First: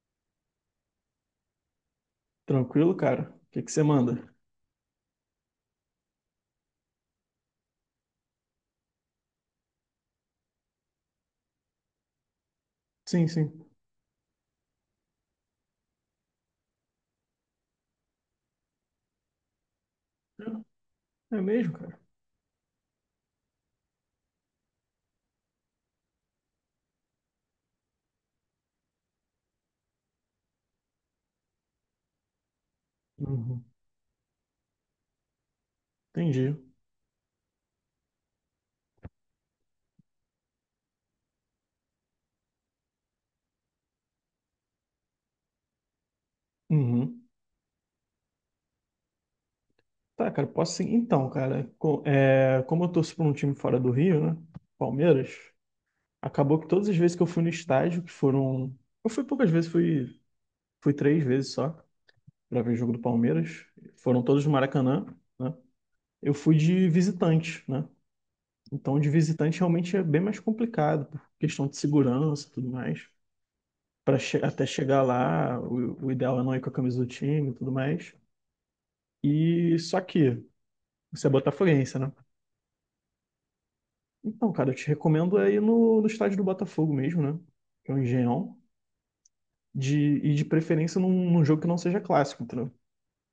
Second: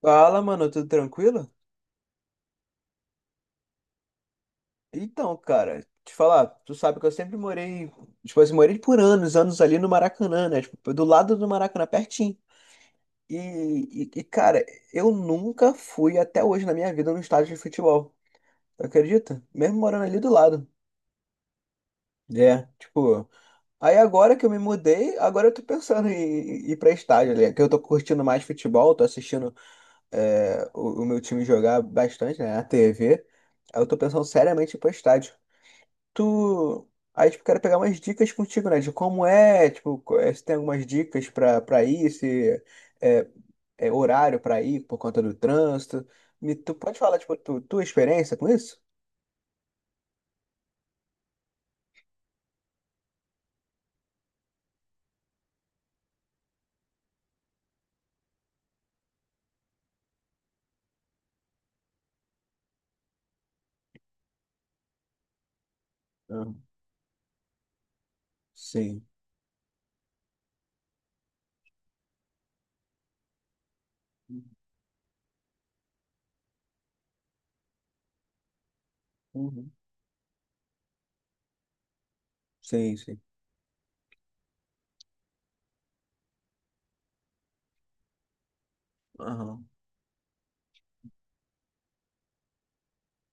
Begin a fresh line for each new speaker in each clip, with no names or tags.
Fala, mano, tudo tranquilo?
Tranquilo, cara? O que que você manda?
Então, cara, te falar, tu sabe que eu sempre morei, tipo assim, morei por anos, anos ali no Maracanã, né? Tipo, do lado do Maracanã, pertinho.
Sim,
E,
sim.
e, e, cara, eu nunca fui até hoje na minha vida no estádio de futebol. Tu acredita? Mesmo morando ali do lado.
É mesmo, cara?
É, tipo. Aí agora que eu me mudei, agora eu tô pensando em ir pra estádio, né? Que eu tô curtindo mais futebol, tô assistindo o meu time jogar bastante, né? A TV.
Uhum.
Aí eu tô pensando seriamente em ir pro estádio.
Entendi.
Tu. Aí, tipo, quero pegar umas dicas contigo, né? De como é, tipo, se tem algumas dicas pra ir, se é, é horário pra ir por conta do trânsito. Me, tu pode falar,
Uhum.
tipo, tu, tua experiência com isso?
Tá, cara, posso sim. Então, cara, como eu torço para um time fora do Rio, né? Palmeiras, acabou que todas as vezes que eu fui no estádio, que foram. Eu fui poucas vezes, fui três vezes só para ver jogo do Palmeiras. Foram todos no Maracanã, né? Eu fui
Aham.
de visitante, né? Então,
Sim.
de visitante realmente é bem mais complicado, por questão de segurança e tudo mais. Para até chegar lá, o ideal é não ir com a camisa do time e tudo mais.
Uhum.
E só que você é botafoguense, né?
Sim, sim.
Então, cara, eu te recomendo é ir no estádio do Botafogo mesmo, né? Que é o Engenhão.
Aham.
De, de preferência num jogo que não seja clássico, entendeu?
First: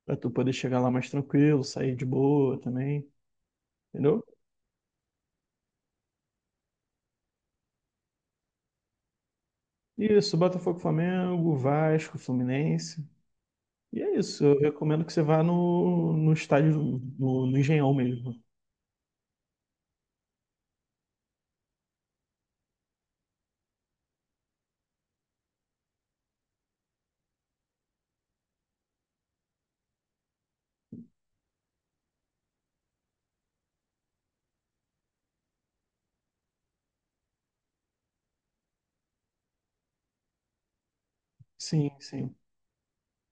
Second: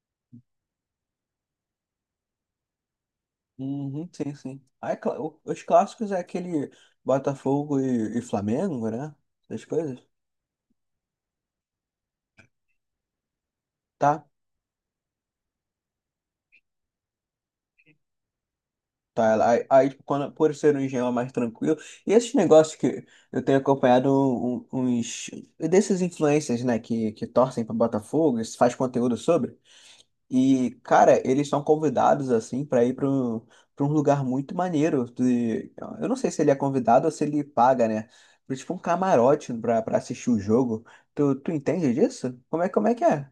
Pra tu poder chegar lá mais tranquilo, sair de boa também,
Uhum,
entendeu?
sim, sim. Aí, os clássicos é aquele Botafogo e, Flamengo, né? Essas coisas.
Isso, Botafogo, Flamengo, Vasco, Fluminense. E é
Tá?
isso, eu recomendo que você vá no estádio, no Engenhão mesmo.
Tá, ela aí, aí, tipo, quando, por ser um engenho mais tranquilo, e esses negócios que eu tenho acompanhado uns desses influencers, né, que torcem para Botafogo, e faz conteúdo sobre, e, cara, eles são convidados, assim, para ir pra um lugar muito maneiro, eu não sei se ele é convidado ou se ele paga, né, pra, tipo um camarote para assistir o jogo, tu
Sim,
entende
sim.
disso? Como é que é?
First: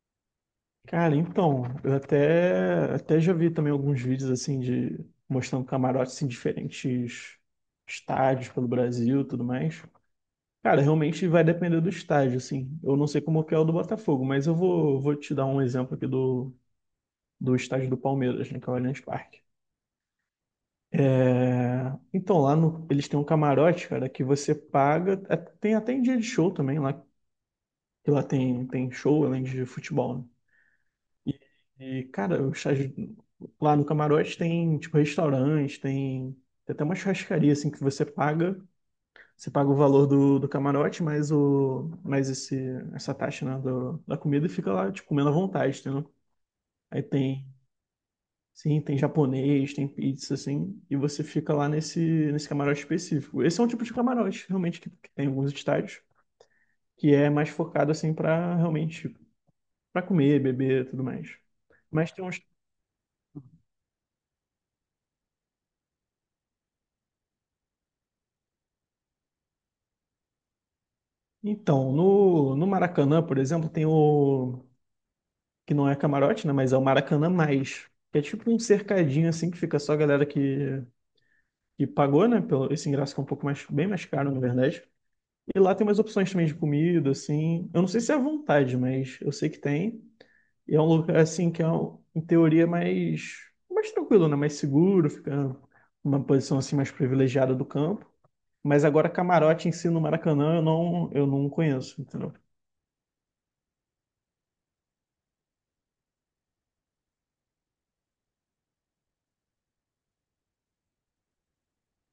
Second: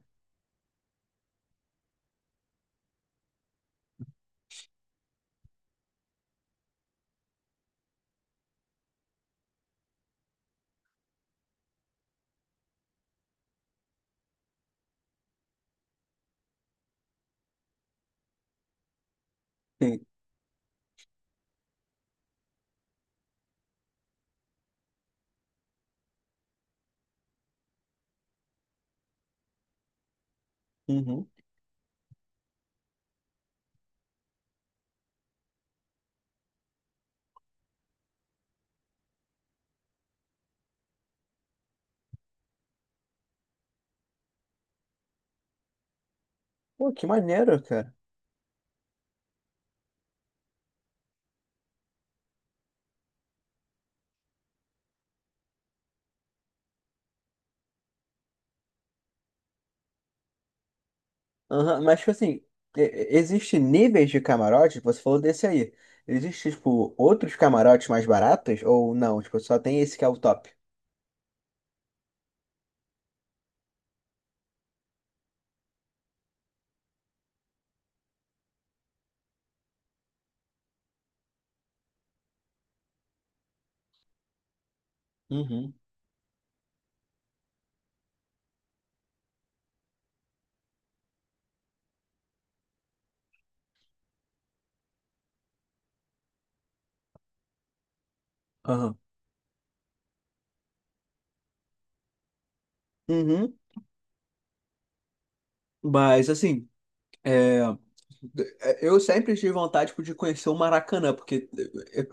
Cara, então, eu até já vi também alguns vídeos assim de mostrando camarotes em diferentes estádios pelo Brasil, e tudo mais. Cara, realmente vai depender do estádio, assim. Eu não sei como que é o do Botafogo, mas eu vou te dar um exemplo aqui do estádio do Palmeiras, né, que é o Allianz Parque.
Sim.
Então, lá no- eles têm um camarote, cara, que você paga. Tem até em dia de show também lá, que lá tem show além de futebol, né?
Uhum.
E, cara, lá no camarote tem, tipo, restaurante, tem até uma churrascaria, assim, que você paga. Você paga o valor do camarote, mais, mais esse, essa taxa, né, da comida e fica lá, tipo, comendo à vontade, entendeu?
Pô,
Aí
que
tem,
maneiro, cara.
sim, tem japonês, tem pizza, assim, e você fica lá nesse camarote específico. Esse é um tipo de camarote, realmente, que tem em alguns estádios, que é mais focado, assim, pra realmente, pra comer, beber e tudo mais.
Aham, mas, tipo
Mas tem uns.
assim, e- existe níveis de camarote, você falou desse aí. Existe, tipo, outros camarotes mais baratos ou não? Tipo, só tem esse que é o top.
Então, no Maracanã, por exemplo, tem o. Que não é camarote, né? Mas é o Maracanã Mais. Que é tipo um cercadinho assim que fica só a galera que pagou, né? Pelo, esse ingresso que é um pouco mais, bem mais caro, na verdade. E
Uhum.
lá tem umas opções também de comida, assim. Eu não sei se é à vontade, mas eu sei que tem. E é um lugar assim que é, em teoria, mais tranquilo, né? Mais seguro, fica uma posição assim mais privilegiada do campo. Mas
Aham.
agora camarote em si no Maracanã eu não conheço, entendeu?
Uhum. Mas assim, é, eu sempre tive vontade, tipo, de conhecer o Maracanã, porque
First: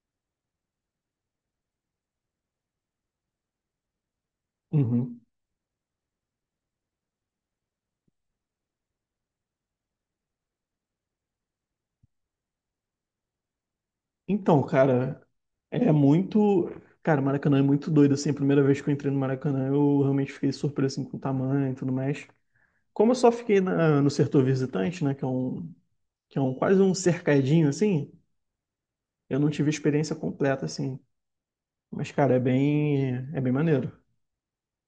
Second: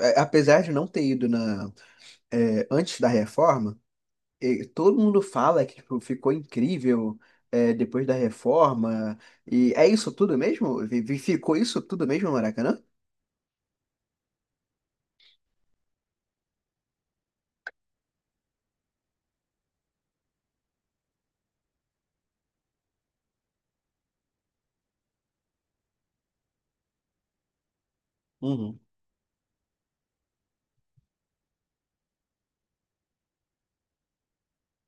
é, apesar de não ter ido na, é, antes da reforma, e todo
Uhum.
mundo fala que tipo, ficou incrível é, depois da reforma. E é isso tudo mesmo? Ficou isso tudo mesmo no Maracanã?
Então, cara, é muito. Cara, Maracanã é muito doido, assim. A primeira vez que eu entrei no Maracanã, eu realmente fiquei surpreso, assim, com o tamanho e tudo mais. Como eu só fiquei no setor visitante, né, que é um quase um cercadinho, assim,
Uhum.
eu não tive a experiência completa, assim. Mas, cara, é bem maneiro.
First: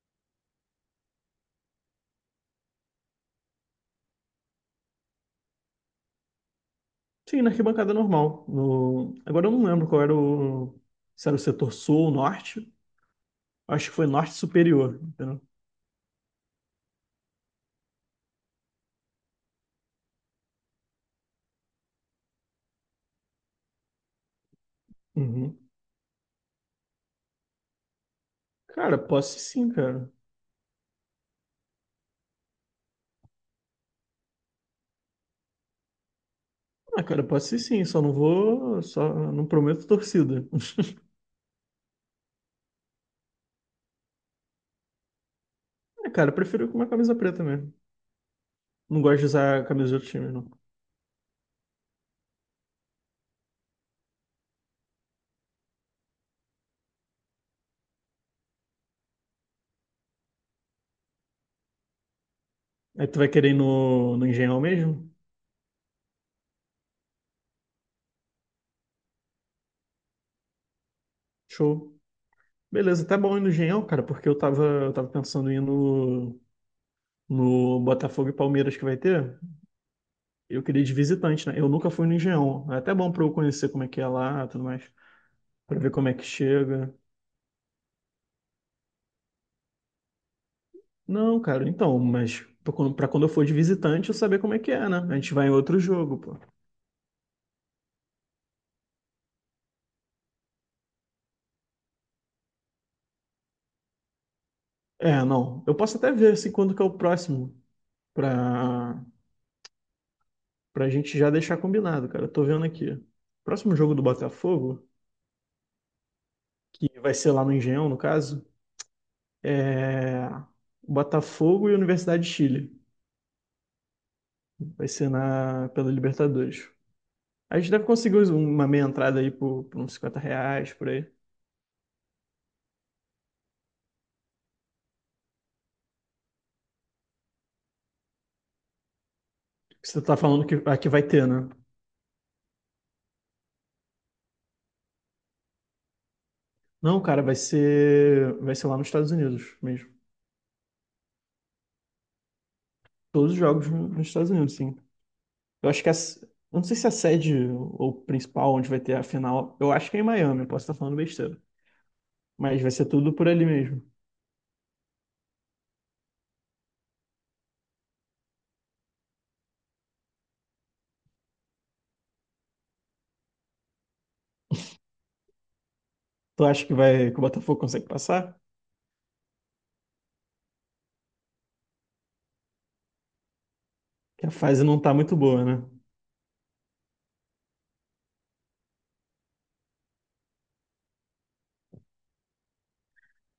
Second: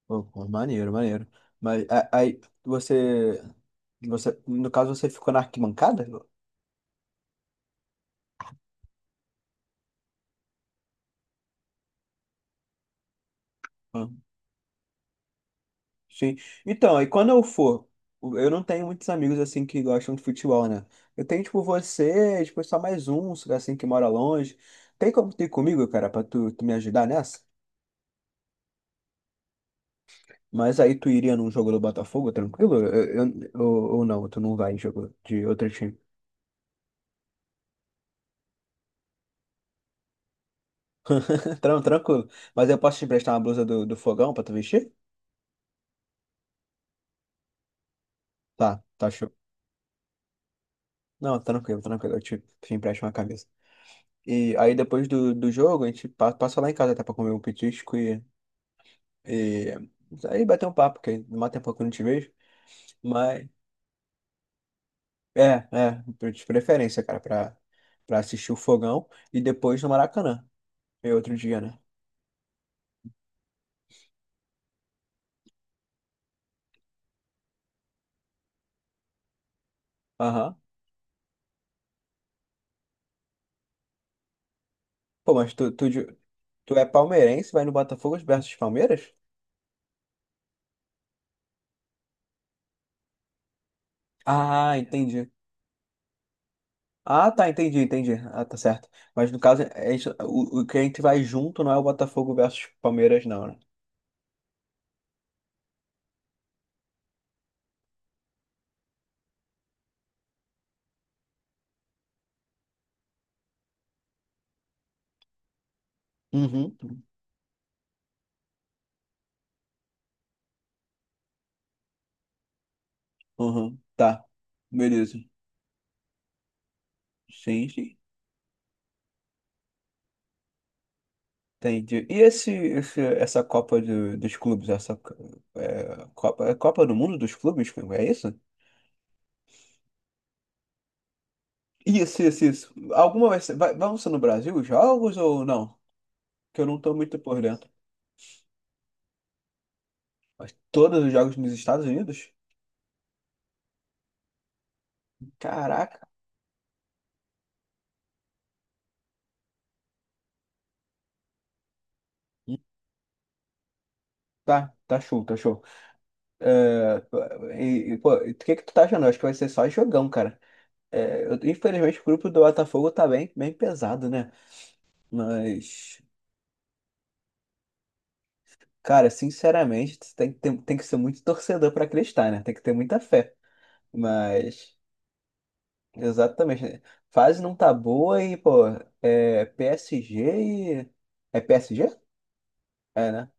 Pô, pô, maneiro, maneiro. Mas aí você, você, no caso, você ficou na arquibancada?
Sim, na arquibancada normal. No... Agora eu não lembro qual era o. Se era o setor sul ou norte. Acho que foi
Ah,
norte superior, entendeu?
sim. Então, aí quando eu for, eu não tenho muitos amigos assim que gostam de futebol, né? Eu tenho tipo você, tipo só mais um, assim que mora longe. Tem como ter
Uhum.
comigo, cara, tu me ajudar nessa?
Cara, posso sim, cara.
Mas aí tu iria num jogo do Botafogo, tranquilo? Ou, não, tu não vai em jogo de outro time.
Ah, cara, pode ser sim, só não vou. Só não prometo torcida.
Tranquilo. Mas eu posso te emprestar uma blusa do Fogão pra tu vestir?
É, cara, eu prefiro com uma camisa preta mesmo.
Tá,
Não
tá
gosto de
show.
usar a camisa de outro time, não.
Não, tranquilo, tranquilo. Eu te empresto uma camisa. E aí depois do jogo, a gente passa lá em casa até pra comer um petisco e aí bater um papo, porque não mata tempo que eu não te vejo.
Aí tu vai
Mas
querer ir no Engenhão mesmo?
é, é, de preferência, cara, pra, pra assistir o fogão e depois no Maracanã. E outro dia, né?
Show. Beleza, até bom ir no Engenhão, cara, porque eu tava pensando em ir no Botafogo e Palmeiras que vai ter.
Aham.
Eu queria ir de visitante, né? Eu nunca fui no Engenhão. É até bom pra eu conhecer como é que é lá e tudo mais.
Pô, mas
Pra ver como é que
tu é
chega.
palmeirense, vai no Botafogo versus Palmeiras?
Não, cara, então, mas pra quando eu for de visitante, eu saber como é que
Ah,
é, né? A
entendi.
gente vai em outro jogo, pô.
Ah, tá, entendi, entendi. Ah, tá certo. Mas no caso, é isso, o que a gente vai junto não é o Botafogo versus Palmeiras, não, né?
É, não. Eu posso até ver assim quando que é o próximo pra pra gente já deixar combinado, cara. Eu tô vendo aqui. Próximo jogo do Botafogo,
Uhum.
que vai ser lá no Engenhão, no caso, é Botafogo e Universidade de Chile.
Uhum. Tá.
Vai ser
Beleza.
na pela Libertadores. A
Sim,
gente deve
sim.
conseguir uma meia entrada aí por uns R$ 50, por aí.
Entendi. E essa Copa dos Clubes, essa Copa, é Copa do Mundo dos Clubes, é isso?
Você tá falando que aqui vai ter, né?
Isso, isso, isso. Alguma vai ser, vai, vão ser no Brasil os jogos ou não? Que eu não tô
Não,
muito
cara, vai
por dentro.
ser vai ser lá nos Estados Unidos mesmo.
Todos os jogos nos Estados Unidos?
Todos os jogos nos Estados Unidos, sim. Eu acho que a,
Caraca.
s- eu não sei se a sede ou principal onde vai ter a final, eu acho que é em Miami, eu posso estar falando besteira, mas vai ser tudo por ali mesmo.
Tá, tá show, tá show. É, e, pô, o que que tu tá achando? Eu acho que vai ser só jogão, cara. É, infelizmente o grupo do Botafogo tá bem, bem pesado, né? Mas
Tu acha que vai que o Botafogo consegue passar?
cara, sinceramente, tu tem, que ter- tem que ser muito torcedor pra acreditar, né? Tem que ter muita fé.
Que a fase
Mas,
não tá muito boa, né?
exatamente, né? Fase não tá boa e, pô, é PSG e. É PSG? É, né?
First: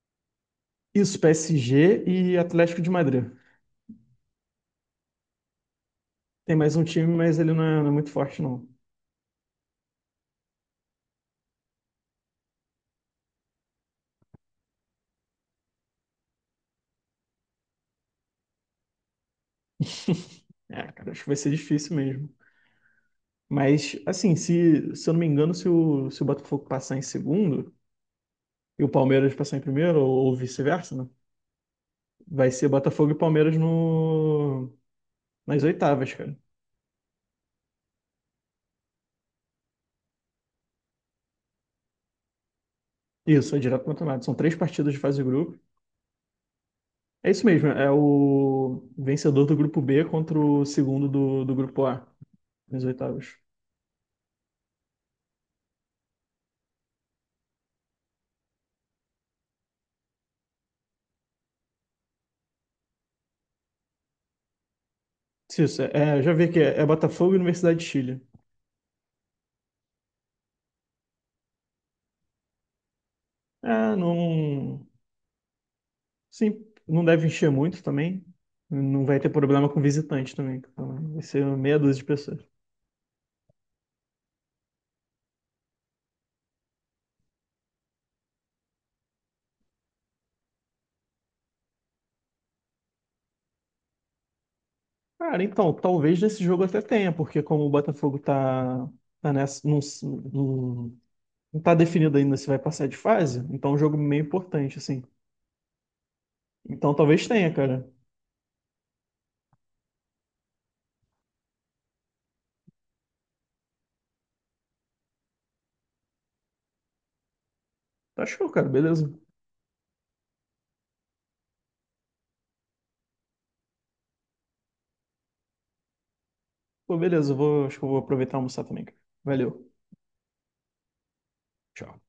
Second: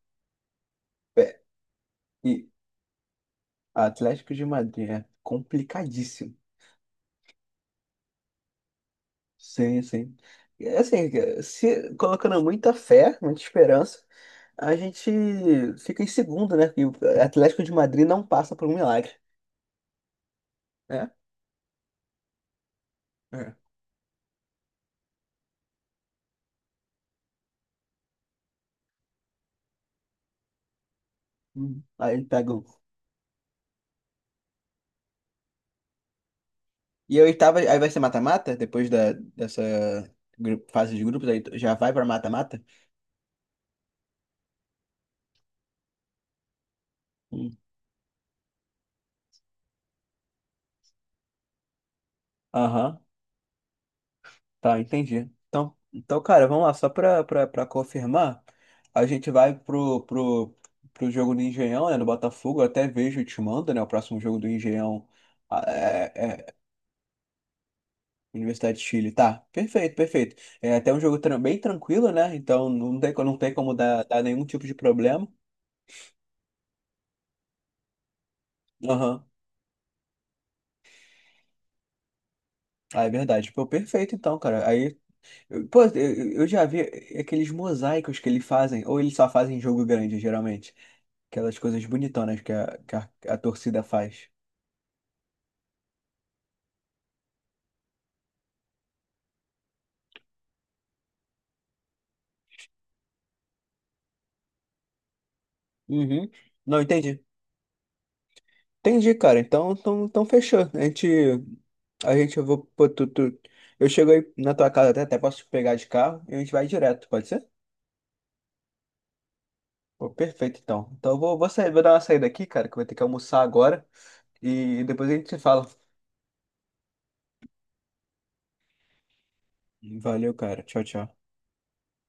Isso,
É,
PSG e
e
Atlético de Madrid.
Atlético de Madrid é complicadíssimo.
Tem mais um time, mas ele não é muito forte, não.
Sim, sim. E, assim, se colocando muita fé, muita esperança, a gente fica em segundo, né? E o Atlético de Madrid não passa por um milagre,
É, cara,
né?
acho que vai ser difícil mesmo.
É.
Mas, assim, se eu não me engano, se o Botafogo passar em segundo e o Palmeiras passar em primeiro, ou vice-versa, né?
Aí ele
Vai
pega o
ser Botafogo e Palmeiras no, nas oitavas, cara.
E a oitava, aí vai ser mata-mata? Depois da, dessa fase de grupos, aí já vai pra mata-mata?
Isso, é direto campeonato. São três partidas de fase de grupo. É isso
Hum.
mesmo, é o vencedor do grupo B contra o segundo do grupo A, nas
Aham,
oitavas.
tá, entendi. Então, então, cara, vamos lá, só pra confirmar, a gente vai pro jogo do Engenhão, né, do Botafogo, eu até vejo e te mando, né, o próximo jogo do Engenhão ah,
Isso, é, já
é,
vi
é
que é Botafogo e Universidade de Chile.
Universidade de Chile, tá? Perfeito, perfeito. É até um jogo bem tranquilo, né, então não tem, não tem como
É,
dar nenhum tipo de
não.
problema.
Sim, não deve encher muito também. Não vai
Aham.
ter problema com visitante também. Então, vai ser meia dúzia de pessoas.
Ah, é verdade. Pô, perfeito então, cara. Aí pô, eu já vi aqueles mosaicos que eles fazem, ou eles só fazem em jogo grande, geralmente. Aquelas coisas bonitonas a torcida faz.
Cara, então, talvez nesse jogo até tenha, porque como o Botafogo tá, nessa. Não, não, não tá definido ainda se vai passar de fase, então é um jogo meio importante, assim.
Uhum. Não,
Então
entendi.
talvez tenha, cara.
Entendi, cara. Então, então, então fechou. A gente, eu vou, pô, eu chego aí na tua casa até posso te pegar de carro e a gente vai direto, pode ser?
Tá show, cara. Beleza.
Pô, perfeito, então. Então eu vou, vou sair, vou dar uma saída aqui, cara, que eu vou ter que almoçar agora e depois a gente se fala.
Pô, beleza. Acho que eu vou aproveitar e almoçar também, cara. Valeu.
Valeu, cara. Tchau, tchau.
Tchau.